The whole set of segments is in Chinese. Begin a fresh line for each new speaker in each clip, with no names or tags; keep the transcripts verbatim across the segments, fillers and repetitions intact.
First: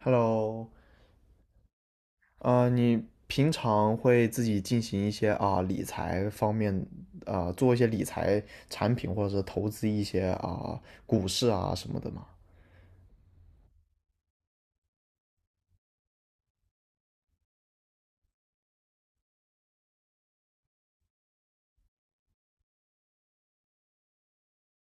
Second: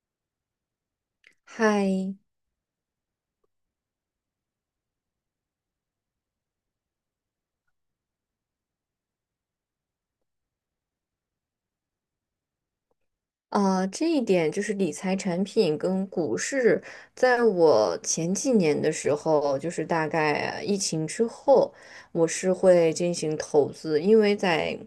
Hello,
嗨，
呃，你平常会自己进行一些啊、理财方面啊、做一些理财产品或者是投资一些啊、股市啊什么的吗？
啊，这一点就是理财产品跟股市，在我前几年的时候，就是大概疫情之后，我是会进行投资，因为在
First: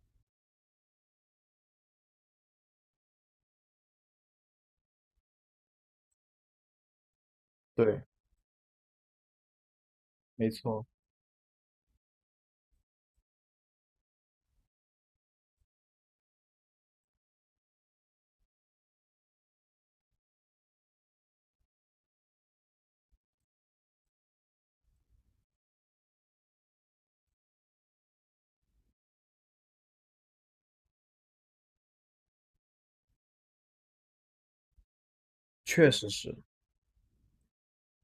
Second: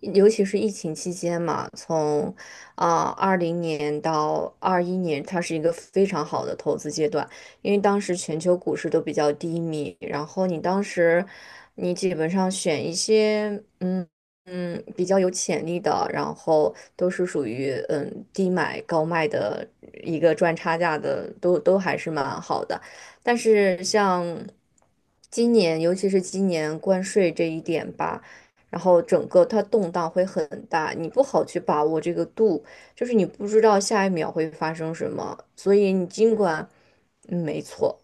尤其是疫情期间嘛，从啊二零年到二一年，它是一个非常好的投资阶段，因为当
对，
时全球股市都比较低迷，然后
没
你当
错，
时你基本上选一些。嗯。嗯，比较有潜力的，然后都是属于嗯低买高卖的一个赚差价的，都都还是蛮好的。但是像今年，尤其是今年关税这一点吧，然后整个它动荡会很大，你不好去把握这个度，就是你不知道下一秒会发生什么，所
确
以你
实
尽
是。
管，嗯，没错。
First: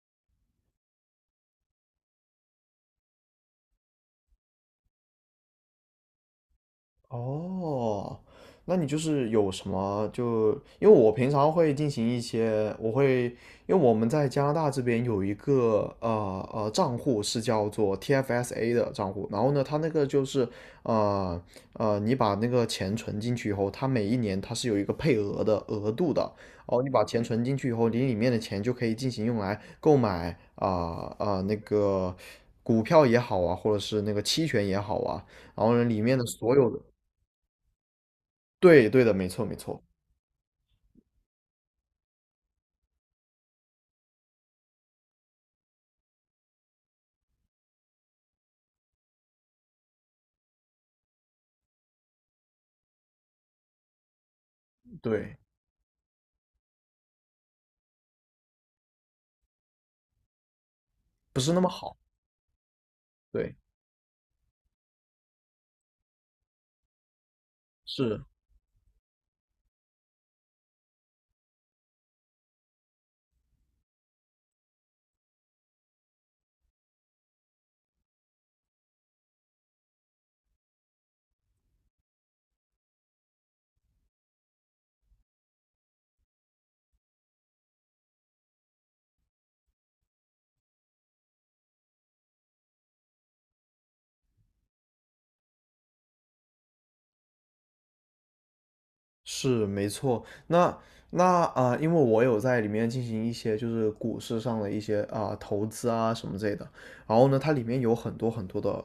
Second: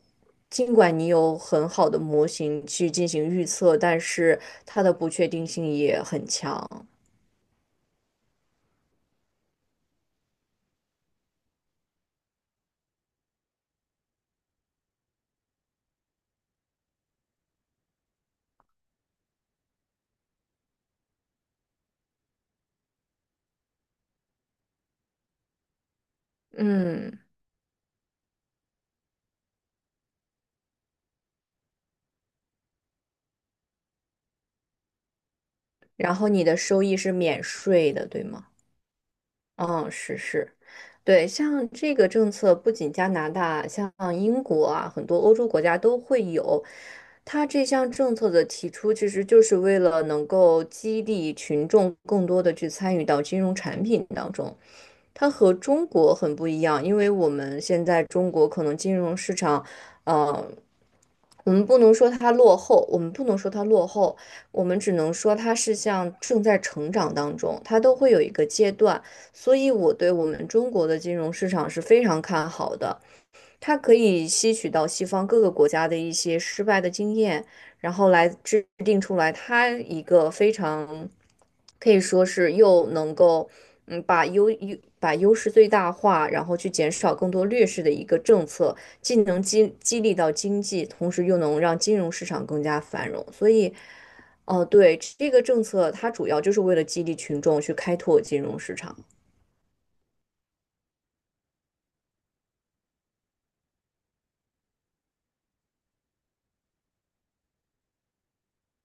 尽管你有很好的模型去进行预测，但是它的不确定性也很强。
哦，那你就是有什么就，因为我平常会进行一些，我会，因为我们在加拿大这边有一个呃呃账户是叫做 T F S A 的账户，然后呢，它那个就是呃呃，你把那个钱存进去以后，它每一年它是有一个配额的额度的，哦，你把
嗯，
钱存进去以后，你里面的钱就可以进行用来购买啊啊、呃呃那个股票也好啊，或者是那个期权也好啊。然后呢，里
然
面的
后你
所
的
有的，
收益是免税的，对吗？
对，对的，没错，没错，
嗯，是是，对，像这个政策，不仅加拿大，像英国啊，很多欧洲国家都会有。它这项政策的提出，其实就是为了能够激励群众更多的去参与到金融产品当中。它
对，
和中国很不一样，因为我们现在中国可能金融市场，呃，
不
我
是那
们
么
不能
好，
说它落后，我们不能说
对，
它落后，我们只能说它是像正在成长当中，它都会有
是
一个阶段。所以我对我们中国的金融市场是非常看好的，它可以吸取到西方各个国家的一些失败的经验，然后来制定出来它一个非常可以说是又能够嗯把优优把优势最大化，然后去减少更多劣势的一个政策，既能激激励到经济，同时又能让金融市场更加繁荣，所以。哦，对，这个政策它主要就是为了激励群众去开拓金融市场。
是没错。那那啊、呃因为我有在里面进行一些就是股市上的一些啊、投资啊什么之类的，然后呢，它里面有很多很多的，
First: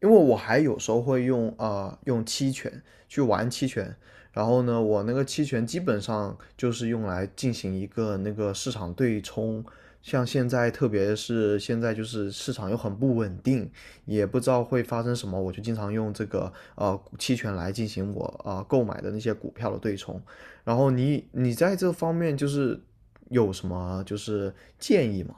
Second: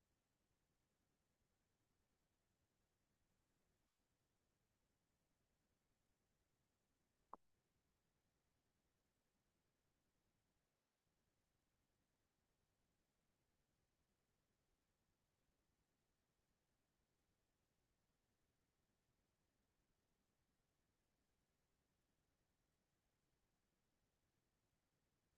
因为我还有时候会用啊、呃用期权去玩期权，然后呢，我那个期权基本上就是用来进行一个那个市场对冲。像现在，特别是现在就是市场又很不稳定，也不知道会发生什么，我就经常用这个呃期权来进行我啊、呃购买的那些股票的对冲。然后你你在这方面就是有什么就是建议吗？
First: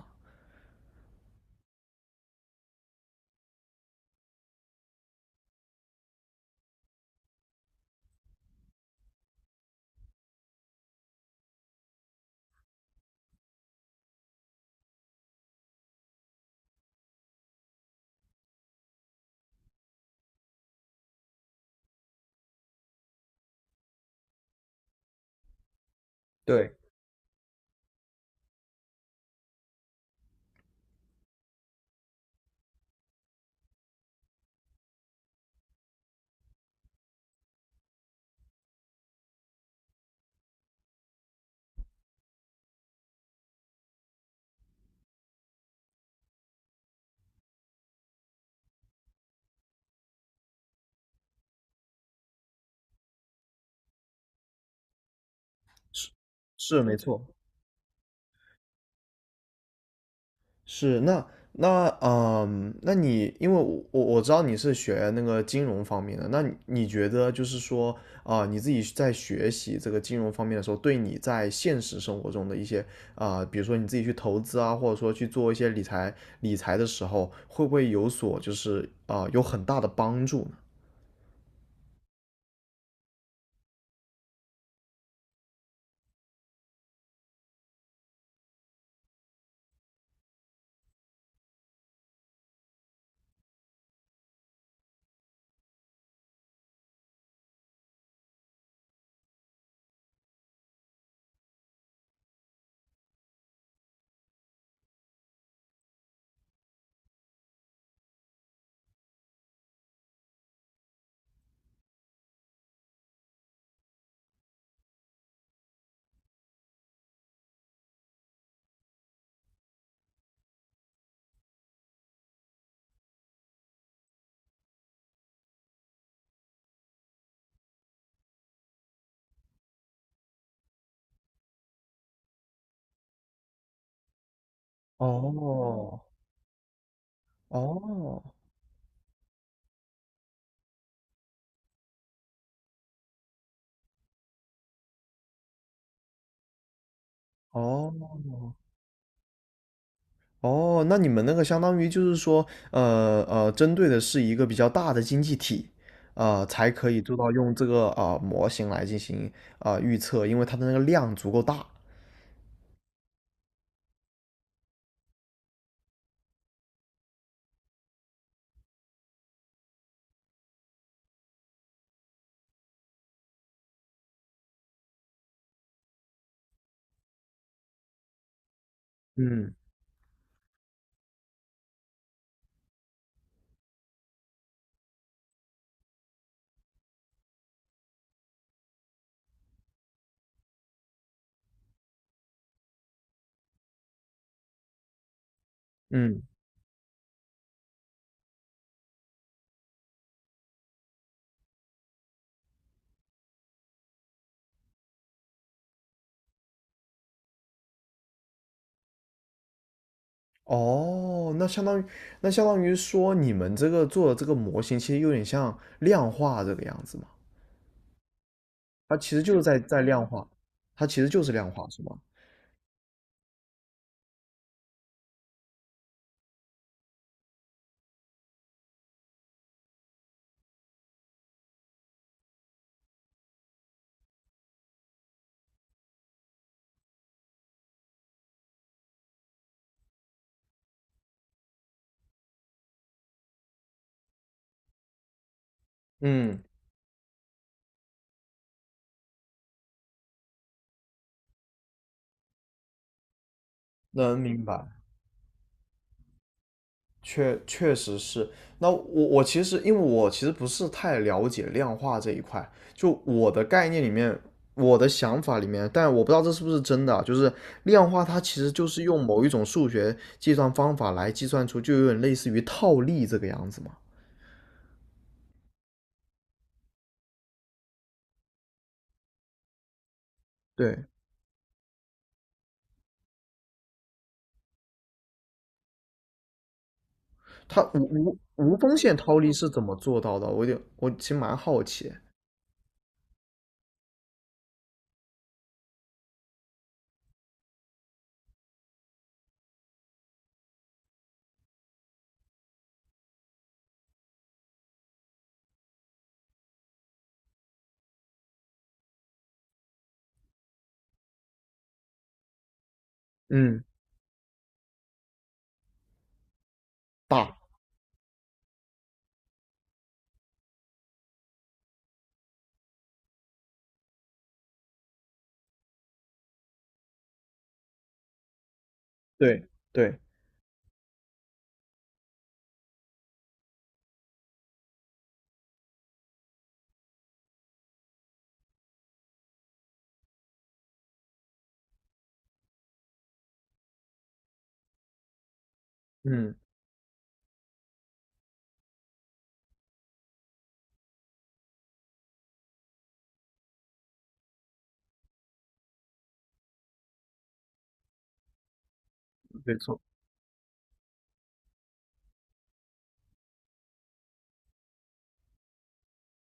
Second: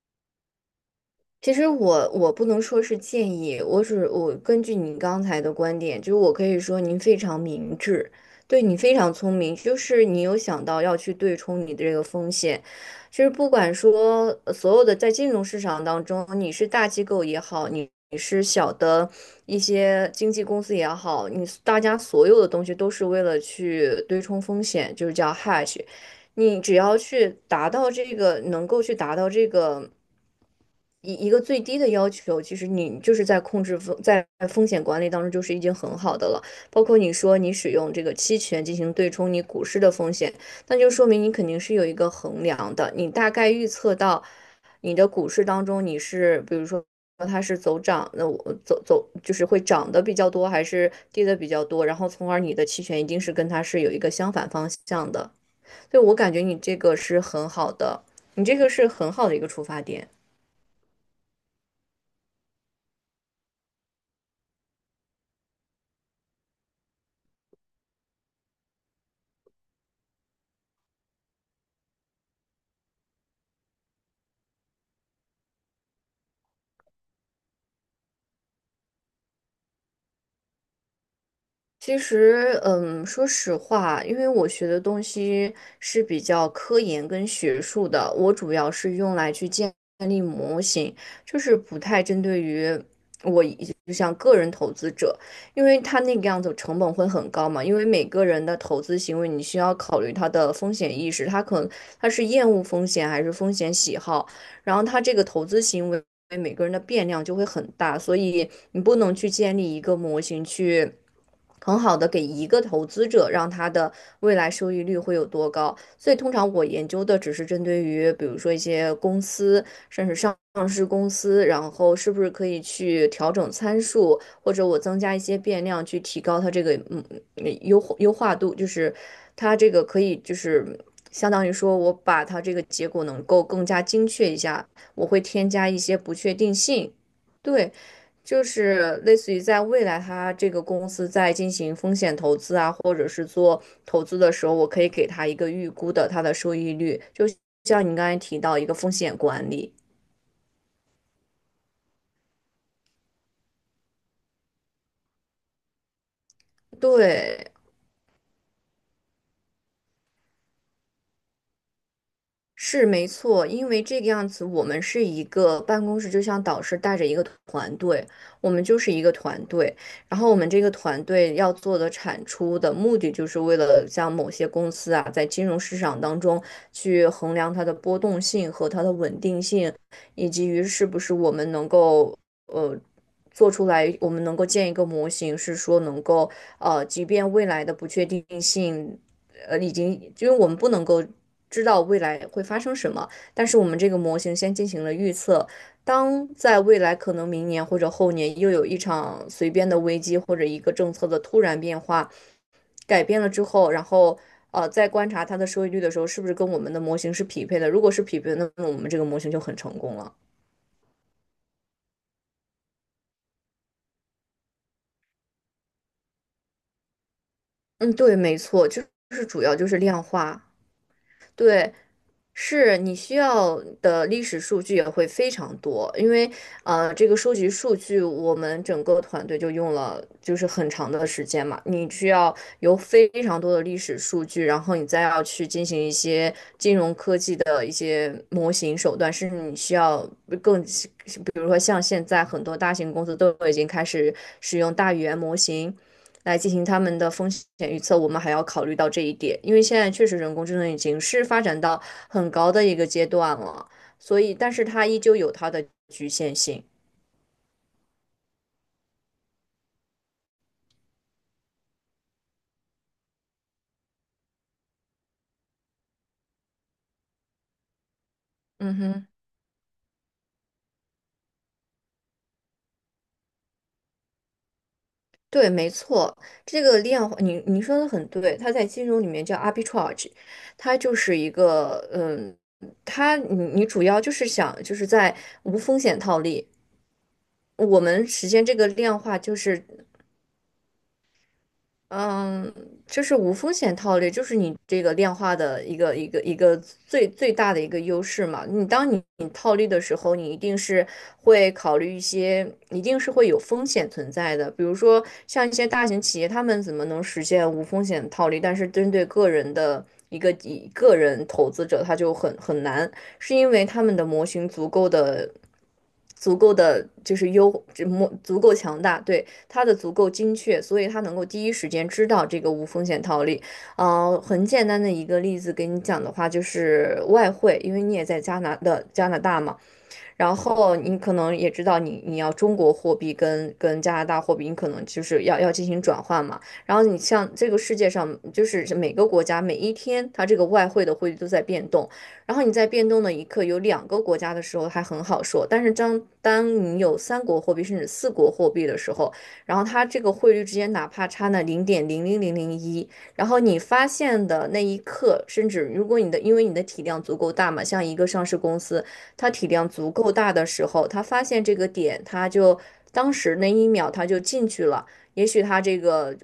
其实我我不能说是建议，我只我根据你刚才的观点，就是我可以说您非常明智，对你非常聪明，就是你有想到要去对冲你的这个风险，就是不管说呃所有的在金融市场当中，你是大机构也好，你你是小的一些经纪公司也好，你大家所有的东西都是为了去对冲风险，就是叫 h a d g e 你
对。
只要去达到这个，能够去达到这个。一一个最低的要求，其实你就是在控制风，在风险管理当中就是已经很好的了。包括你说你使用这个期权进行对冲你股市的风险，那就说明你肯定是有一个衡量的，你大概预测到你的股市当中你是，比如说它是走涨，那我走走就是会涨的比较多，还是跌的比较多，然后从而你的期权一定是跟它是有一个相反方向的。所以我感觉你这
是
个
没
是
错，
很好的，你这个是很好的一个出发点。
是，那那嗯，那你因为我我我知道你是学那个金融方面的，那你你觉得就是说啊、你自己在学习这个金融方面的时候，对你在现实生活中的一些，啊、比如说你自己去投资啊，或者说去做一些理财理财的时候，会不会有所就是啊、有很大的帮助呢？
其实，嗯，说实话，因为我学的东西是比较科研跟学术的，我主要是用来去建立模型，就是不太针对于我一就像个人投资者，因为他那个样子成本会很高嘛，因为每个人的投资行为你需要考虑他的风险意识，他可能他是厌恶风险还是风险喜好。然后他这个投资行为每个人的变量就会很大，所以你不能去建立一个模型去。很好的给一个投资者，让他的未来收益率会有多高。所以通常我研究的只是针对于，比如说一些公司，甚至上市公司，然后是不是可以去调整参数，或者我增加一些变量去提高它这个嗯优优化度，就是它这个可以就是相当于说我把它这个结果能够更加精确一下，我会添加一些
哦
不确定性。对，
哦
就是类似于在未来，它这个公司在进行风险投资啊，或者是做投资的时候，我可以给它一个预估的它的收益率，就像你刚才提
哦。
到一个风险管理。
哦，那你们那个相当于就是说，呃呃，针对的是一个比较大的经济体，呃，才可以做到
对，
用这个呃模型来进行呃预测，因为它的那个量足够大。
是没错，因为这个样子，我们是一个办公室，就像导师带着一个团队，我们就是一个团队。然后我们这个团队要做的产出的目的，就是为了像某些公司啊，在金融市场当中去衡量它的波动性和它的稳定
嗯
性，以及于是不是我们能够呃做出来，我们能够建一个模型，是说能够呃，即便未来的不确定性。呃，已经，因为我们不能够知道未来会发生什么，但是我们这个模型先进行了预测。
嗯，
当在未来可能明年或者后年又有一场随便的危机或者一个政策的突然变化改变了之后，然后呃在观察它的收益率的时候，是不是跟我们的模型是匹配的？如果是匹配的，那么我们这个模型就很成功了。
哦，那相当于那相当于说你们这个做的这个模型，其实有点像量化这个样子嘛，
嗯，对，没错，就
它其实
是
就是
主要
在
就是
在
量
量化，
化。
它其实就是量化，
对，
是吗？
是你需要的历史数据也会非常多，因为呃，这个收集数据，我们整个团队就用了就是很长的时间嘛。你需要有非常多的历史数据，然后你再要去进行一些金融科技的一些模型手段，甚至你需要更，比如说像现在很多大型公司都已经开始使用大语言模型，来
嗯，
进行他们的风险预测，我们还要考虑到这一点，因为现在确实人工智能已经是发展到很高的一个阶段了，所
能
以，
明
但是
白。
它依旧有它的局限性。
确确实是，那我我其实因为我其实不是太了解量化这一块，就我的概念里面，我的想法里面，但我不知道这是不是真的啊，就是量化它其实就
嗯
是用
哼，
某一种数学计算方法来计算出，就有点类似于套利这个样子嘛。
对，没错，这个量化，你你说的很对，它在金融里面叫 arbitrage，它
对，
就是一个，嗯，它你你主要就是想就是在无风险套利。
它无
我们
无
实现这
无
个
风险
量
套
化，
利
就
是怎
是
么做到的？我有点，我其实蛮好奇。
嗯，就是无风险套利，就是你这个量化的一个一个一个最最大的一个优势嘛。你当你你套利的时候，你一定是会考虑一些，一定是会有风险存在的。比如说像一些大型企业，他们怎么能实现无风险套利？但是针对个人的一个一个人投资者，他就很很难，是因
嗯，
为他们的模型足够的。足够的就是
大，
优，这模足够强大，对，它的足够精确，所以它能够第一时间知道这个无风险套利。呃，很简单的一个例子给你讲的话，就是外汇，因为你也在加拿的加拿大
对
嘛。
对，
然后你可能也知道你，你要中国货币跟跟加拿大货币，你可能就是要要进行转换嘛。然后你像这个世界上，就是每个国家每一天，它这个外汇的汇率都在变动。然后你在变动的一刻，有两个国家的时候还很好说，但是当
嗯，
当你有三国货币甚至四国货币的时候，然后它这个汇率之间哪怕差那零点零零零零一，然后你发现的那一刻，甚至如果你的因为你的体量足够大嘛，像一个上市公司。他体
没
量
错。
足够大的时候，他发现这个点，他就当时那一秒他就进去了。也许他这个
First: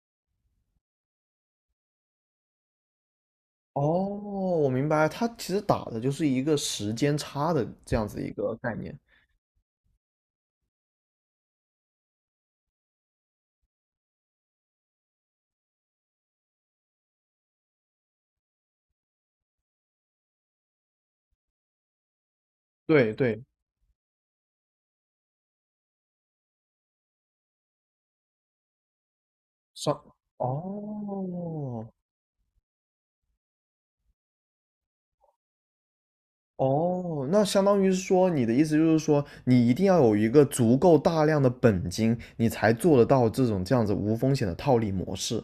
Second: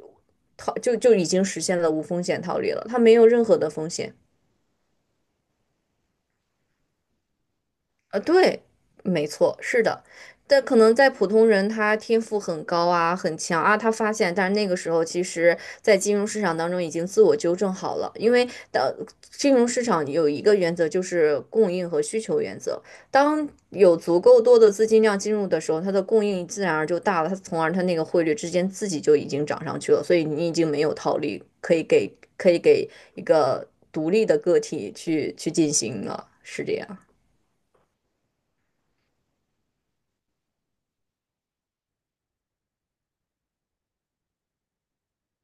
套就就已经实现了无风险套利了，他没有任何的
哦，
风险。
我明白，它其实打的就是一个时间差的这样
啊，
子一个
对，
概念。
没错，是的，但可能在普通人，他天赋很高啊，很强啊，他发现，但是那个时候，其实，在金融市场当中已经自我纠正好了，因为当金融市场有一个原则就是供应和需求原则，
对对，
当有足够多的资金量进入的时候，它的供应自然而就大了，它从而它那个汇率之间自己就已经涨上去
上，
了，所以你已经没有套利可以
哦
给可以给一个独立的个体去去进行了，是这样。
哦，那相当于是说，你的意思就是说，你一定要有一个足够大量的本金，你才做得到这种这样子无风险的套利模式。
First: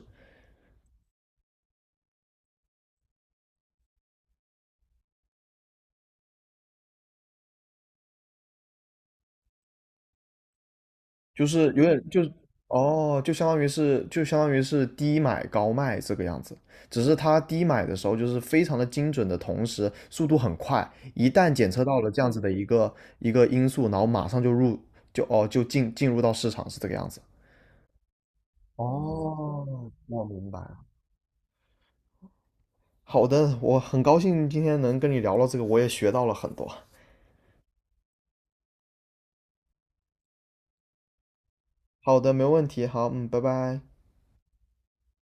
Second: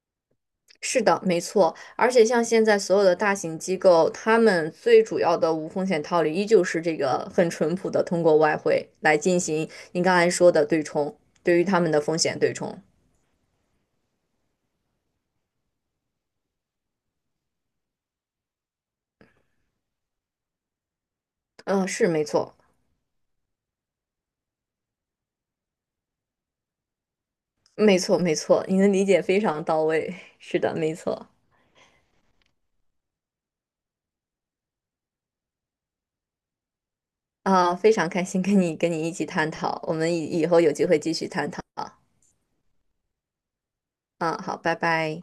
是的，没错，而且像现在所有的大型机构，他们最主要的无风险套利依旧是这个很淳朴的通过外汇来进行您刚才说的对冲，
就
对于
是
他
有
们的
点
风
就是
险对冲。
哦，就相当于是就相当于是低买高卖这个样子，只是它低买的时候就是非常的精准的，同时速度很快，一旦检测
嗯，
到
是
了这
没
样子的
错，
一个一个因素，然后马上就入就哦就进进入到市场是这个样子。
没错，没错，您的理解非常到
哦，
位。
我明白
是的，
了。
没错。
好的，我很高兴今天能跟你聊到这个，我也学到了很多。
啊，非常开心跟你跟你一起探讨，我们以以后有机会继续探讨啊。
好的，没问题。好，嗯，拜拜。
嗯，好，拜拜。